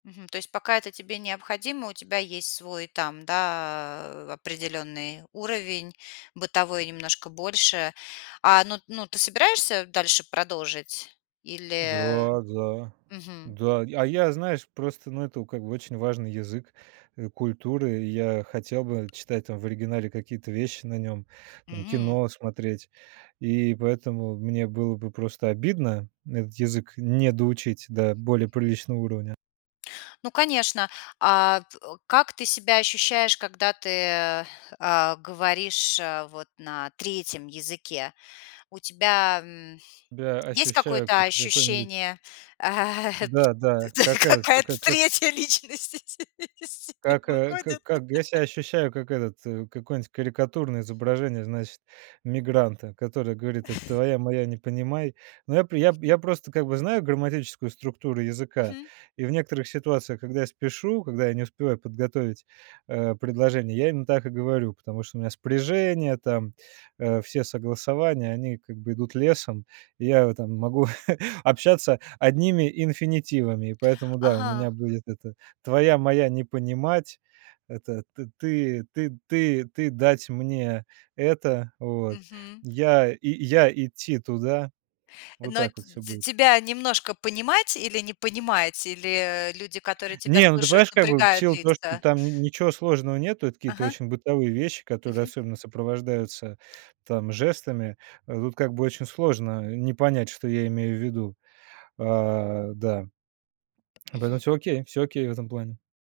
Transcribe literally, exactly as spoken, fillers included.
Мгм. То есть пока это тебе необходимо, у тебя есть свой, там, да, э, определённый уровень бытовой немножко больше. А, ну ну, ты собираешься дальше продолжить или Да да Мгм. да. А я, знаешь, просто, ну, это как бы очень важный язык, э, культуры. Я хотел бы читать там в оригинале какие-то вещи на нём, там М. кино смотреть. И поэтому мне было бы просто обидно этот язык не доучить до более приличного уровня. Ну, конечно. А как ты себя ощущаешь, когда ты, а, говоришь, а, вот на третьем языке? У тебя, м, Я есть ощущаю, какое-то как какой-нибудь ощущение, Да да, как этот к какая-то как третья личность из себя как, э, выходит? как как я себя ощущаю как этот, э, какое-нибудь карикатурное изображение, значит, мигранта, который говорит: "Это твоя моя, не понимай". Но я при я, Мгм. я просто как бы знаю грамматическую структуру языка, Мгм. и в некоторых ситуациях, когда я спешу, когда я не успеваю подготовить, э, предложение, я именно так и говорю, потому что у меня спряжение там, э, все согласования, они как бы идут лесом, и я вот там могу общаться одними инфинитивами, и поэтому, да, у меня Ага. будет это: "Твоя моя не понимать", это: "Ты ты ты ты дать мне это", вот Мгм. "Я, я идти туда", вот Но так вот всё т будет. тебя немножко понимать или не понимать, или люди, которые тебя Не, ну ты слушают, понимаешь, как бы, в напрягают силу того, что лица? там н ничего сложного нету, это какие-то Ага. очень бытовые вещи, которые Мгм. особенно сопровождаются там жестами, э, тут, как бы, очень сложно не понять, что я имею в виду. Э, да. Поэтому Мгм. всё, окей, всё окей в этом плане.